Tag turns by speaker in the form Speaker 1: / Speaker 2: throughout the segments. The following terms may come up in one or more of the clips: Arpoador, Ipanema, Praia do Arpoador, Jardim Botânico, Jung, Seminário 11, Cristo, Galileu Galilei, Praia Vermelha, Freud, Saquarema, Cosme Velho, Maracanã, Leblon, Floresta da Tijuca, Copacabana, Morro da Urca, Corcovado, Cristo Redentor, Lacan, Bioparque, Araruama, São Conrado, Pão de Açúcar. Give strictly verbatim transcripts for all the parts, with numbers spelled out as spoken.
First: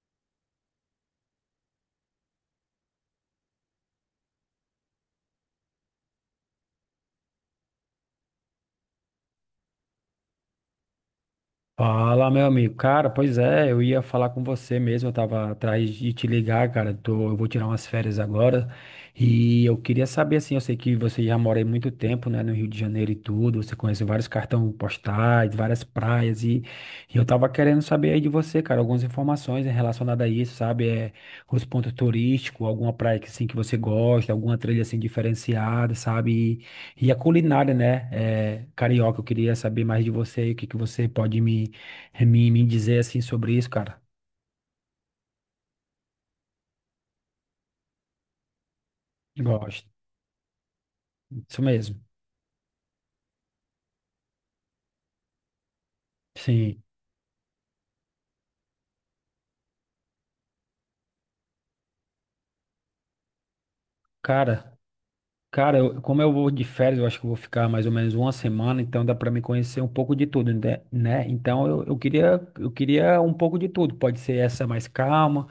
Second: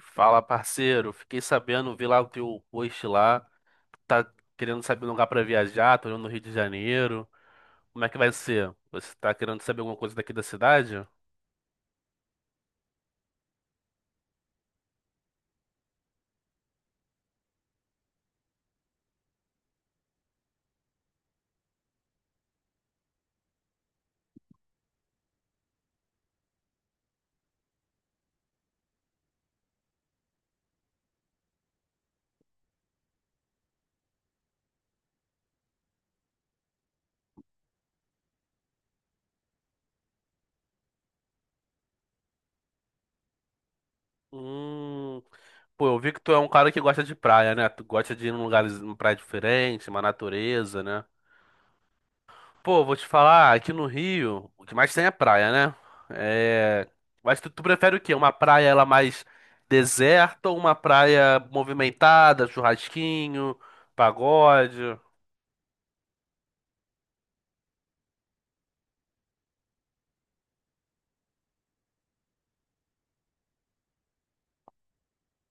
Speaker 1: Fala, parceiro. Fiquei sabendo, vi lá o teu post lá. Tá querendo saber um lugar pra viajar, tô indo no Rio de Janeiro. Como é que vai ser? Você tá querendo saber alguma coisa daqui da cidade?
Speaker 2: Fala, meu amigo. Cara, pois é, eu ia falar com você mesmo, eu tava atrás de te ligar, cara. Tô, eu vou tirar umas férias agora e eu queria saber, assim, eu sei que você já mora aí muito tempo, né, no Rio de Janeiro e tudo, você conhece vários cartões postais, várias praias e, e eu tava querendo saber aí de você, cara, algumas informações relacionadas a isso, sabe? É, os pontos turísticos, alguma praia que, assim, que você gosta, alguma trilha, assim, diferenciada, sabe? E, e a culinária, né, é, carioca, eu queria saber mais de você aí, o que que você pode me é, Me, me dizer assim sobre isso, cara.
Speaker 1: Hum, pô, eu vi que tu é um cara que gosta de praia, né? Tu gosta de ir num lugar, numa praia
Speaker 2: Gosto.
Speaker 1: diferente, uma natureza, né?
Speaker 2: Isso mesmo.
Speaker 1: Pô, vou te falar, aqui no Rio, o que mais tem é praia, né?
Speaker 2: Sim.
Speaker 1: É... Mas tu, tu prefere o quê? Uma praia ela mais deserta ou uma praia movimentada, churrasquinho,
Speaker 2: Cara,
Speaker 1: pagode?
Speaker 2: cara, eu- como eu vou de férias, eu acho que eu vou ficar mais ou menos uma semana, então dá pra me conhecer um pouco de tudo, né? né? Então eu, eu queria, eu queria um pouco de tudo. Pode ser essa mais calma,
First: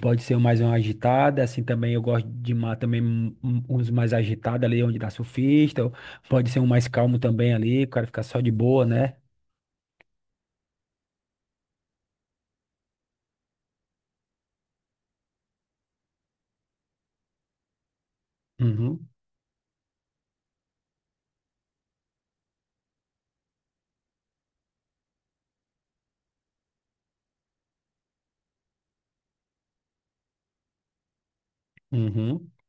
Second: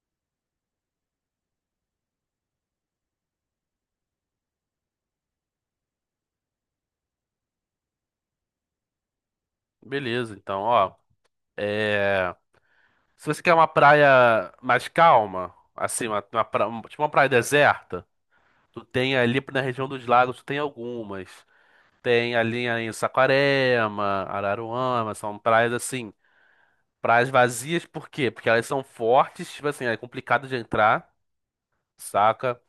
Speaker 2: pode ser mais uma agitada, assim também eu gosto de uma, também um- um- uns mais agitados ali onde dá surfista, ou pode ser um mais calmo também ali, o cara ficar só de boa, né?
Speaker 1: Beleza, então, ó. é, Se você quer uma praia mais calma, assim, uma, uma pra- um- tipo uma praia deserta, tu
Speaker 2: Uhum,
Speaker 1: tem ali na região dos lagos, tu tem algumas. Tem ali em Saquarema, Araruama, são praias assim. Praias vazias, por quê? Porque elas são fortes, tipo assim, é complicado de entrar,
Speaker 2: uhum.
Speaker 1: saca?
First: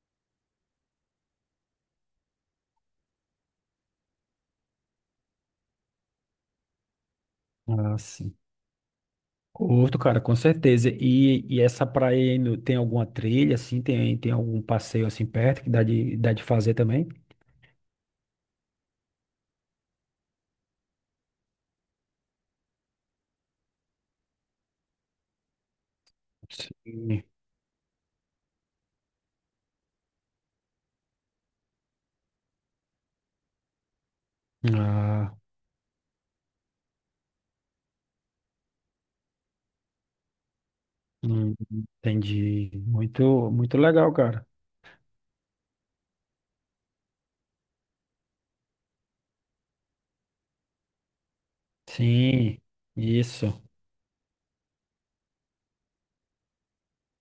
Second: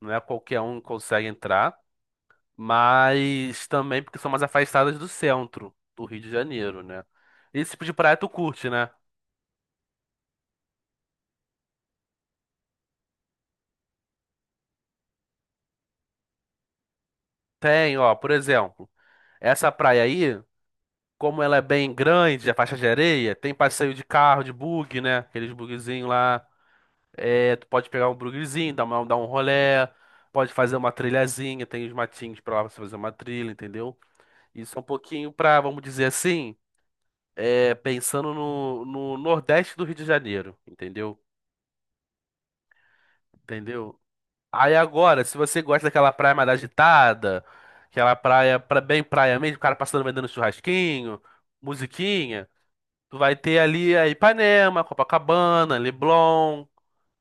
Speaker 1: Não é qualquer um que consegue entrar, mas também porque são mais afastadas do centro do Rio de Janeiro, né? Esse tipo de
Speaker 2: Ah,
Speaker 1: praia tu
Speaker 2: sim.
Speaker 1: curte, né?
Speaker 2: Curto, cara, com certeza. E, e essa praia aí no- tem alguma trilha, assim, tem, tem algum passeio assim perto que dá de, dá de fazer também?
Speaker 1: Tem, ó, por exemplo, essa praia aí, como ela é bem grande, a faixa de areia, tem passeio de carro, de bug, né? Aqueles bugzinhos lá.
Speaker 2: Sim.
Speaker 1: É, tu pode pegar um bugzinho, dar uma, dar um rolê, pode fazer uma trilhazinha, tem os matinhos pra lá pra você fazer uma trilha, entendeu? Isso é um pouquinho
Speaker 2: Ah,
Speaker 1: pra, vamos dizer assim, é, pensando no, no Nordeste do Rio de Janeiro, entendeu?
Speaker 2: hum, entendi. Muito, muito
Speaker 1: Entendeu?
Speaker 2: legal, cara.
Speaker 1: Aí agora, se você gosta daquela praia mais agitada, aquela praia pra, bem praia mesmo, o cara passando vendendo churrasquinho, musiquinha,
Speaker 2: Sim,
Speaker 1: tu vai ter
Speaker 2: isso.
Speaker 1: ali a Ipanema, Copacabana, Leblon,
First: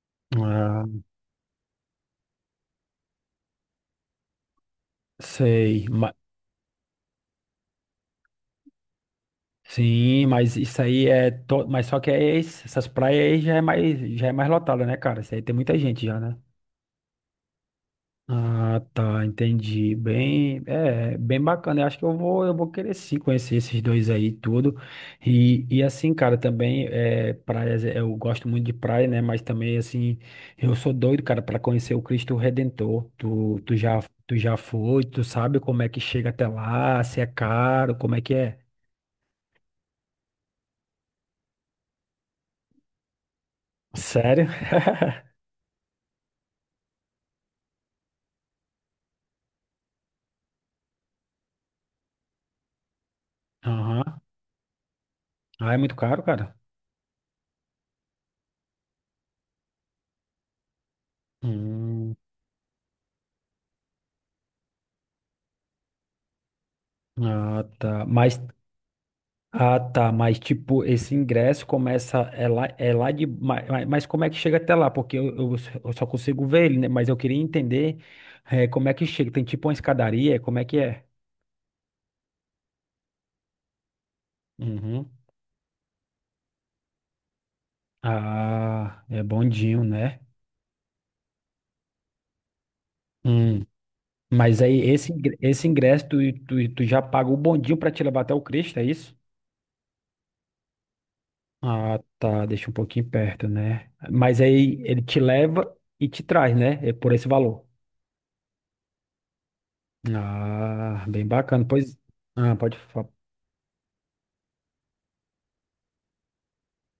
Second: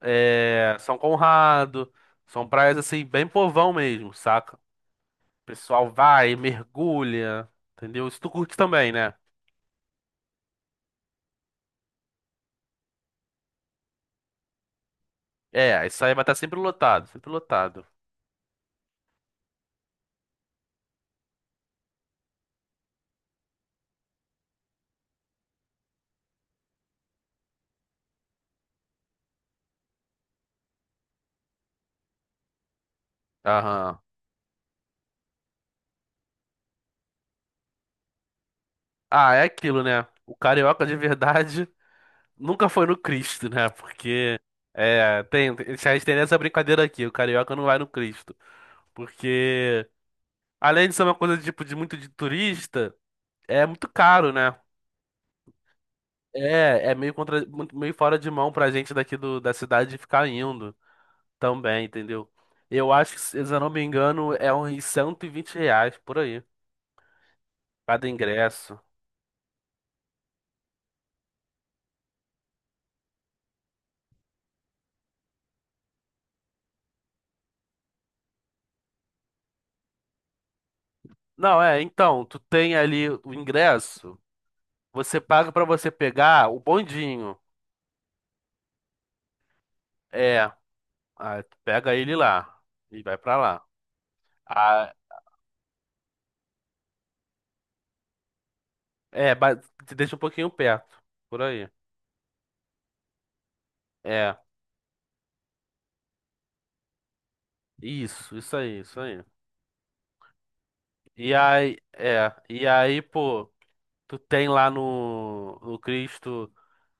Speaker 1: é,
Speaker 2: Ah,
Speaker 1: São Conrado. São praias assim, bem povão mesmo, saca? O
Speaker 2: sei.
Speaker 1: pessoal
Speaker 2: Ma-
Speaker 1: vai, mergulha, entendeu? Isso tu curte também, né?
Speaker 2: sim, mas isso aí é. To, mas só que é esse- essas praias aí já é mais, já é mais lotada, né, cara? Isso aí tem muita
Speaker 1: É, isso
Speaker 2: gente
Speaker 1: aí
Speaker 2: já,
Speaker 1: vai estar
Speaker 2: né?
Speaker 1: sempre lotado, sempre lotado.
Speaker 2: Ah, tá, entendi. Bem, é, bem bacana. Eu acho que eu vou, eu vou querer sim conhecer esses dois aí e tudo. E, e assim, cara, também é, praias, é, eu gosto muito de praia, né? Mas também assim, eu sou doido, cara, para conhecer o Cristo Redentor. Tu, tu
Speaker 1: Aham.
Speaker 2: já, tu já foi, tu sabe como é que chega até lá, se é caro, como é que é?
Speaker 1: Ah, é aquilo, né? O carioca de verdade nunca foi no Cristo, né? Porque
Speaker 2: Sério?
Speaker 1: é, tem, a gente tem essa brincadeira aqui, o carioca não vai no Cristo. Porque além de ser uma coisa tipo de muito de turista, é muito
Speaker 2: Aham.
Speaker 1: caro, né?
Speaker 2: Ah, é muito caro, cara.
Speaker 1: É, é meio contra, muito- meio fora de mão pra gente daqui do, da cidade ficar indo também,
Speaker 2: Hum,
Speaker 1: entendeu? Eu acho que, se eu não me engano, é uns cento e vinte reais por aí,
Speaker 2: ah, tá.
Speaker 1: cada
Speaker 2: Mas
Speaker 1: ingresso.
Speaker 2: ah, tá, mas tipo, esse ingresso começa, é lá, é lá de, ma- ma- mas, como é que chega até lá? Porque eu, eu s- eu só consigo ver ele, né? Mas eu queria entender eh, como é que chega, tem tipo uma escadaria, como é que é?
Speaker 1: Não, é, então, tu tem ali o ingresso,
Speaker 2: Uhum.
Speaker 1: você paga pra você pegar o bondinho.
Speaker 2: Ah, é bondinho, né?
Speaker 1: É, ah, tu pega ele lá e vai pra lá.
Speaker 2: Hum. Mas aí
Speaker 1: Ah,
Speaker 2: esse, ingre- esse ingresso, tu, tu, tu já paga o bondinho pra te levar até o Cristo, é isso?
Speaker 1: é, ba- te deixa um pouquinho perto, por aí.
Speaker 2: Ah, tá, deixa um pouquinho perto, né?
Speaker 1: É,
Speaker 2: Mas aí ele te leva e te traz, né? É por esse valor.
Speaker 1: isso, isso aí, isso aí.
Speaker 2: Ah, bem
Speaker 1: E
Speaker 2: bacana.
Speaker 1: aí,
Speaker 2: Pois,
Speaker 1: é,
Speaker 2: ah,
Speaker 1: e
Speaker 2: pode
Speaker 1: aí,
Speaker 2: falar.
Speaker 1: pô, tu tem lá no, no Cristo,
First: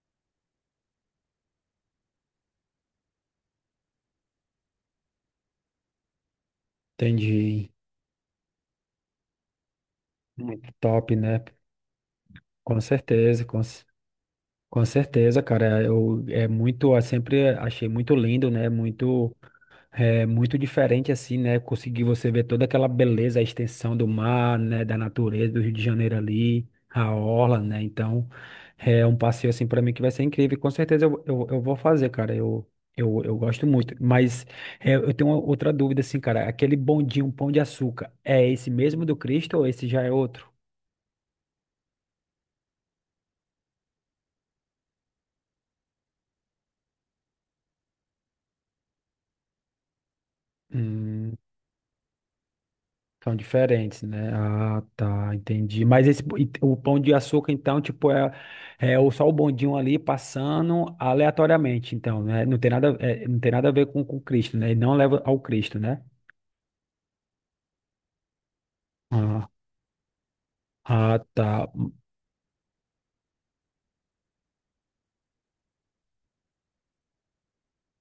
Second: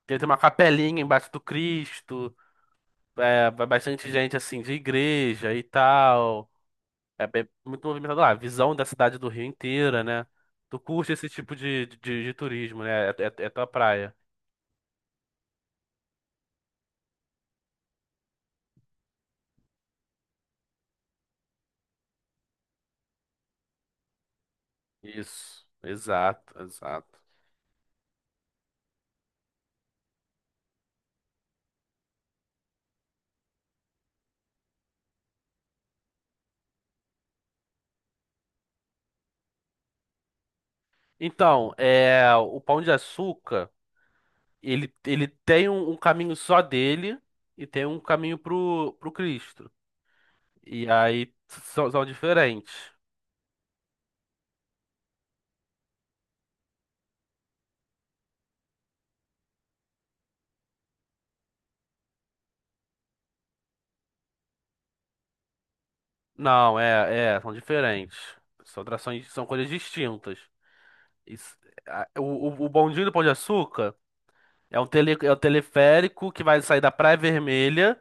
Speaker 1: tem uma capelinha embaixo do Cristo, é, vai bastante gente assim de igreja e tal. É bem-
Speaker 2: Entendi.
Speaker 1: muito movimentado lá. A visão da cidade do Rio inteira, né?
Speaker 2: Muito
Speaker 1: Tu curte
Speaker 2: top,
Speaker 1: esse
Speaker 2: né?
Speaker 1: tipo de, de, de
Speaker 2: Com
Speaker 1: turismo, né? É, é,
Speaker 2: certeza,
Speaker 1: é
Speaker 2: com,
Speaker 1: tua
Speaker 2: c-
Speaker 1: praia.
Speaker 2: com certeza, cara. Eu é muito, eu sempre achei muito lindo, né? Muito. É muito diferente assim, né? Conseguir você ver toda aquela beleza, a extensão do mar, né? Da natureza do
Speaker 1: Isso,
Speaker 2: Rio de Janeiro
Speaker 1: exato,
Speaker 2: ali, a
Speaker 1: exato.
Speaker 2: orla, né? Então, é um passeio assim para mim que vai ser incrível. Com certeza eu, eu, eu vou fazer, cara. Eu, eu, eu gosto muito. Mas é, eu tenho uma outra dúvida assim, cara. Aquele bondinho, um pão de açúcar, é esse mesmo do Cristo ou esse já é outro?
Speaker 1: Então, é, o Pão de Açúcar, ele, ele tem um, um caminho só dele e tem um caminho pro, pro Cristo. E aí
Speaker 2: Hum.
Speaker 1: são, são diferentes.
Speaker 2: São diferentes, né? Ah, tá, entendi. Mas esse, e o pão de açúcar, então, tipo, é, é o- só o bondinho ali passando aleatoriamente, então, né? Não tem nada, é, não tem nada a ver com, com Cristo, né? E não leva ao Cristo, né?
Speaker 1: Não, é, é, são diferentes. São atrações, são
Speaker 2: Ah,
Speaker 1: coisas distintas.
Speaker 2: ah,
Speaker 1: Isso-
Speaker 2: tá.
Speaker 1: a- o, o, o bondinho do Pão de Açúcar. É um, tele, é um teleférico que vai sair da Praia Vermelha,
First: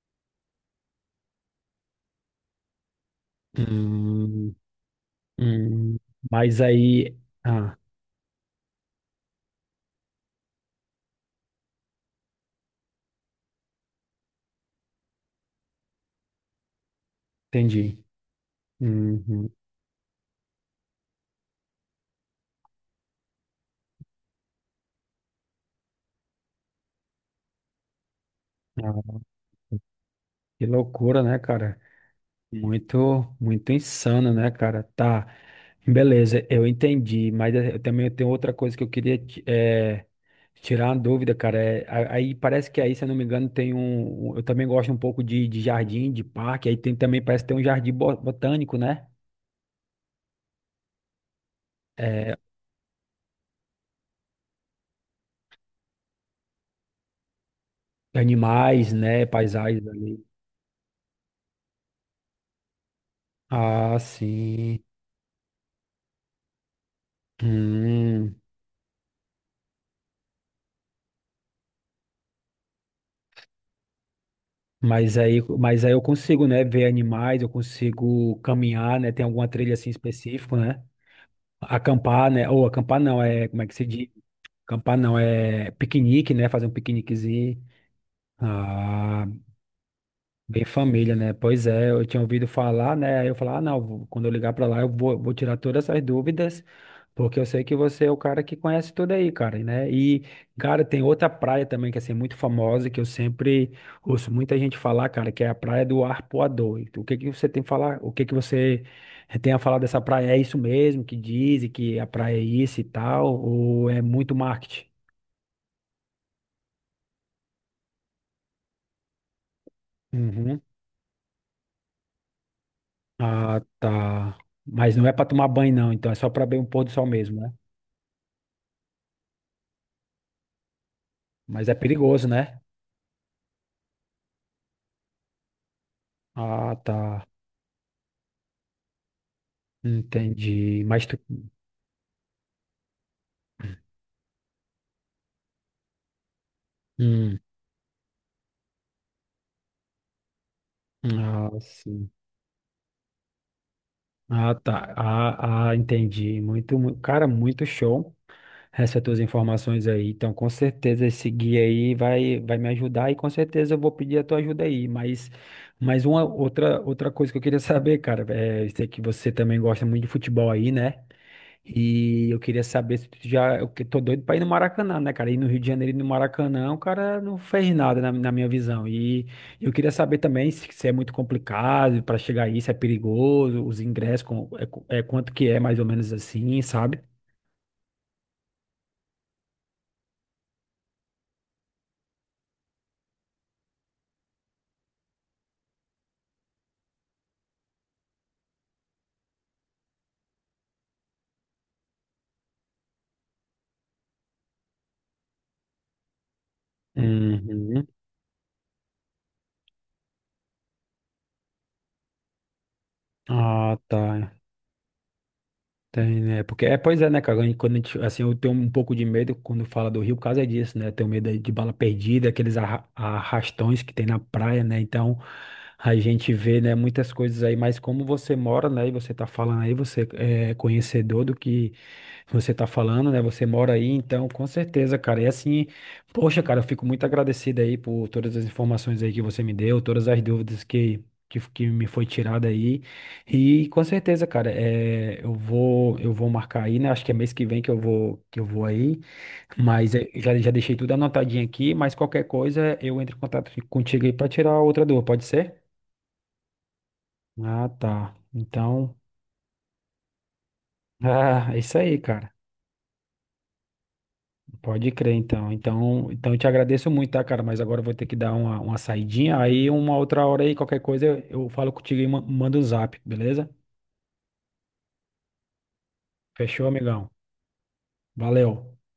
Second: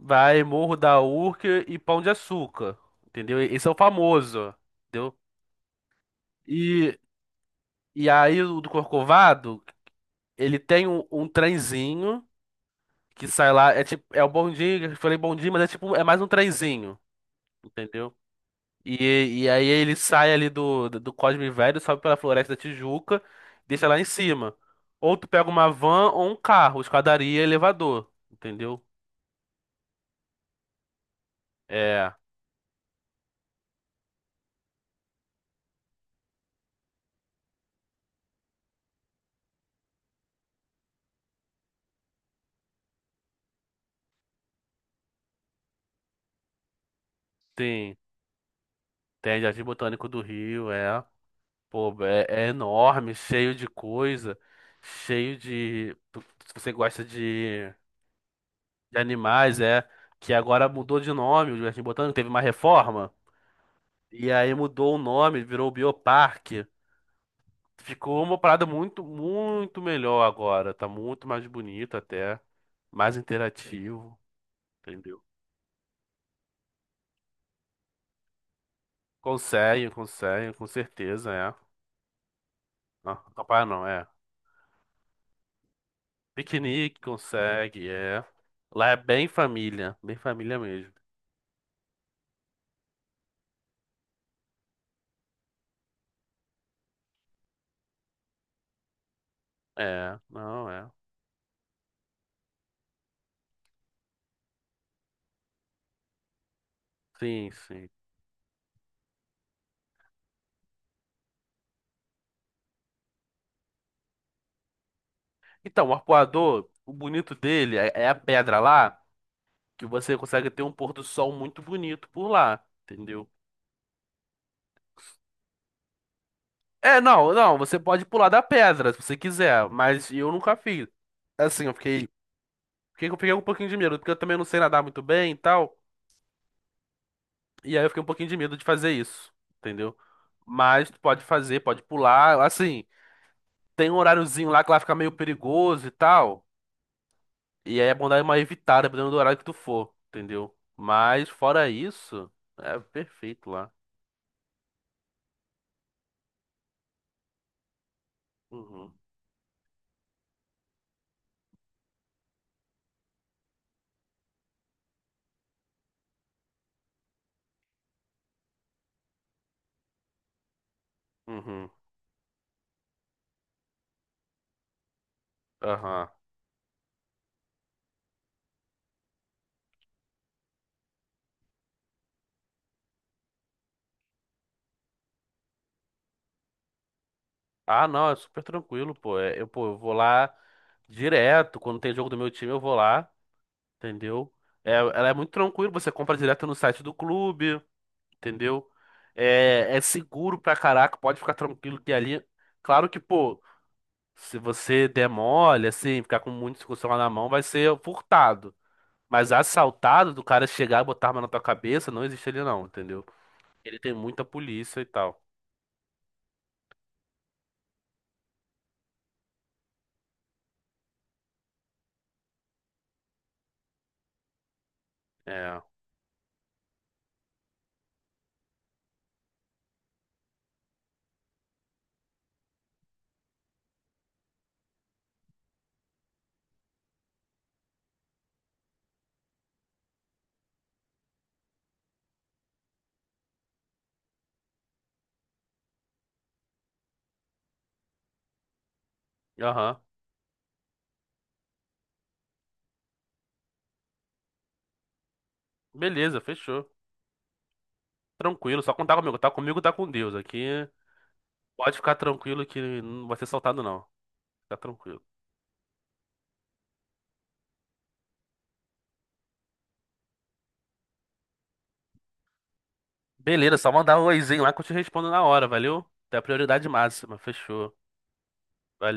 Speaker 1: vai Morro da Urca e Pão de Açúcar, entendeu? Esse é o famoso,
Speaker 2: Hum,
Speaker 1: entendeu?
Speaker 2: hum. Hum. Mas
Speaker 1: E,
Speaker 2: aí. Ah,
Speaker 1: e aí o do Corcovado, ele tem um, um trenzinho que sai lá, é tipo, é o bondinho, eu falei bondinho, mas é tipo, é mais um trenzinho,
Speaker 2: entendi.
Speaker 1: entendeu? E, e
Speaker 2: Uhum.
Speaker 1: aí ele sai ali do, do Cosme Velho, sobe pela Floresta da Tijuca, deixa lá em cima. Ou tu pega uma van ou um carro, escadaria, elevador, entendeu?
Speaker 2: Ah, que loucura, né, cara?
Speaker 1: É,
Speaker 2: Muito, muito insano, né, cara? Tá, beleza, eu entendi, mas eh, eu também tenho outra coisa que eu queria ti- eh, tirar uma dúvida, cara. É, a- aí parece que aí, se eu não me engano, tem um. um- eu também gosto um pouco de, de jardim, de parque, aí tem também, parece que tem um jardim
Speaker 1: tem.
Speaker 2: bo- botânico, né?
Speaker 1: Tem Jardim Botânico do Rio, é. Pô, é,
Speaker 2: É,
Speaker 1: é enorme, cheio de coisa, cheio de. tu- Se você gosta de,
Speaker 2: animais,
Speaker 1: de
Speaker 2: né?
Speaker 1: animais,
Speaker 2: Paisagens
Speaker 1: é.
Speaker 2: ali.
Speaker 1: Que agora mudou de nome, o Jardim Botânico teve uma reforma.
Speaker 2: Ah,
Speaker 1: E aí
Speaker 2: sim.
Speaker 1: mudou o nome, virou Bioparque. Ficou uma
Speaker 2: Hum,
Speaker 1: parada muito, muito melhor agora. Tá muito mais bonito até. Mais interativo,
Speaker 2: mas
Speaker 1: entendeu?
Speaker 2: aí, mas aí eu consigo, né, ver animais, eu consigo caminhar, né? Tem alguma trilha
Speaker 1: Consegue,
Speaker 2: assim
Speaker 1: consegue,
Speaker 2: específica,
Speaker 1: com
Speaker 2: né?
Speaker 1: certeza, é.
Speaker 2: Acampar, né? Ou acampar
Speaker 1: Não,
Speaker 2: não, é. Como
Speaker 1: capaz
Speaker 2: é que se
Speaker 1: não, é.
Speaker 2: diz? Acampar não, é piquenique, né? Fazer um
Speaker 1: Piquenique
Speaker 2: piqueniquezinho.
Speaker 1: consegue, é. Lá é
Speaker 2: Ah,
Speaker 1: bem família, bem família
Speaker 2: bem
Speaker 1: mesmo.
Speaker 2: família, né? Pois é, eu tinha ouvido falar, né? Aí eu falar, ah, não, vou- quando eu ligar pra lá, eu vou, vou tirar todas essas dúvidas, porque eu sei que você é o cara que conhece tudo aí, cara, né?
Speaker 1: É,
Speaker 2: E,
Speaker 1: não
Speaker 2: cara,
Speaker 1: é.
Speaker 2: tem outra praia também que é assim, é muito famosa, que eu sempre ouço muita gente falar, cara, que é a Praia do Arpoador. E tu- o que que você
Speaker 1: Sim,
Speaker 2: tem a
Speaker 1: sim.
Speaker 2: falar? O que que você tem a falar dessa praia? É isso mesmo que dizem que a praia é isso e tal, ou é muito marketing?
Speaker 1: Então, o arpoador, o bonito dele é, é a pedra lá, que você consegue
Speaker 2: Uhum.
Speaker 1: ter um pôr do sol muito bonito por lá, entendeu?
Speaker 2: Ah, tá. Mas não é pra tomar banho, não, então é só pra ver um pôr do
Speaker 1: É,
Speaker 2: sol
Speaker 1: não,
Speaker 2: mesmo, né?
Speaker 1: não, você pode pular da pedra se você quiser, mas eu nunca fiz. Assim,
Speaker 2: Mas
Speaker 1: eu
Speaker 2: é
Speaker 1: fiquei,
Speaker 2: perigoso, né?
Speaker 1: fiquei, eu fiquei um pouquinho de medo, porque eu também não sei nadar muito bem e tal,
Speaker 2: Ah, tá.
Speaker 1: e aí eu fiquei um pouquinho de medo de fazer isso, entendeu?
Speaker 2: Entendi.
Speaker 1: Mas tu
Speaker 2: Mas tu.
Speaker 1: pode fazer, pode pular, assim. Tem um horáriozinho lá que lá fica meio perigoso e tal.
Speaker 2: Hum.
Speaker 1: E aí é bom dar uma evitada, dependendo do horário que tu for, entendeu? Mas
Speaker 2: Ah,
Speaker 1: fora
Speaker 2: sim.
Speaker 1: isso, é perfeito lá.
Speaker 2: Ah, tá. Ah, ah, entendi. Muito, mu- cara, muito show.
Speaker 1: Uhum.
Speaker 2: Essas tuas informações aí. Então, com certeza esse guia aí vai, vai me ajudar e com certeza eu vou pedir a tua ajuda aí. Mas, mas uma outra, outra coisa que eu queria saber, cara, é, eu sei que você também gosta muito de futebol aí, né?
Speaker 1: Uhum.
Speaker 2: E eu queria saber se tu já. Eu que- tô doido pra ir no Maracanã, né, cara? Ir no Rio de Janeiro e no
Speaker 1: Aham.
Speaker 2: Maracanã, o cara não fez nada na, na minha visão. E eu queria saber também se, se é muito complicado pra chegar aí, se é perigoso, os ingressos, com, é, co- é quanto que é mais ou menos assim, sabe?
Speaker 1: Ah, não, é super tranquilo, pô. É, eu, pô, eu vou lá direto. Quando tem jogo do meu time, eu vou lá, entendeu? É, ela é muito tranquila, você compra direto no site do clube, entendeu? É, é seguro pra caraca, pode ficar tranquilo que ali. Claro que, pô, se você der mole, assim, ficar com muita discussão lá na mão, vai ser
Speaker 2: Uhum.
Speaker 1: furtado. Mas assaltado, do cara chegar e botar arma na tua cabeça, não existe ele não, entendeu?
Speaker 2: Ah,
Speaker 1: Ele tem muita
Speaker 2: tá.
Speaker 1: polícia e tal.
Speaker 2: Tem, né? Porque, é, pois é, né, cara? E quando a gente, assim, eu tenho um pouco de medo quando fala do Rio, por causa disso, né? Eu tenho medo aí de bala perdida, aqueles arra- arrastões que tem na praia, né? Então,
Speaker 1: É.
Speaker 2: a gente vê, né, muitas coisas aí, mas como você mora, né, e você tá falando aí, você é conhecedor do que você tá falando, né? Você mora aí, então, com certeza, cara. E assim, poxa, cara, eu fico muito agradecido aí por todas as informações aí que você me deu, todas as dúvidas que, que, que me foi tirada aí. E com certeza, cara, é, eu vou, eu vou marcar aí, né? Acho que é mês que vem que eu vou, que eu vou aí,
Speaker 1: Aham.
Speaker 2: mas é, já, já deixei tudo anotadinho aqui, mas qualquer coisa eu entro em contato contigo aí pra tirar outra dúvida, pode ser?
Speaker 1: Beleza, fechou.
Speaker 2: Ah, tá.
Speaker 1: Tranquilo, só
Speaker 2: Então,
Speaker 1: contar comigo. Tá comigo, tá com Deus. Aqui
Speaker 2: ah, é
Speaker 1: pode
Speaker 2: isso
Speaker 1: ficar
Speaker 2: aí, cara.
Speaker 1: tranquilo que não vai ser assaltado, não. Fica
Speaker 2: Pode
Speaker 1: tranquilo.
Speaker 2: crer, então. Então, então eu te agradeço muito, tá, cara? Mas agora eu vou ter que dar uma, uma saidinha, aí uma outra hora aí, qualquer coisa eu, eu falo contigo e ma- mando o zap, beleza?
Speaker 1: Beleza, só mandar um oizinho lá que eu te respondo na hora, valeu? Tem a
Speaker 2: Fechou,
Speaker 1: prioridade
Speaker 2: amigão?
Speaker 1: máxima, fechou.
Speaker 2: Valeu.
Speaker 1: Valeu.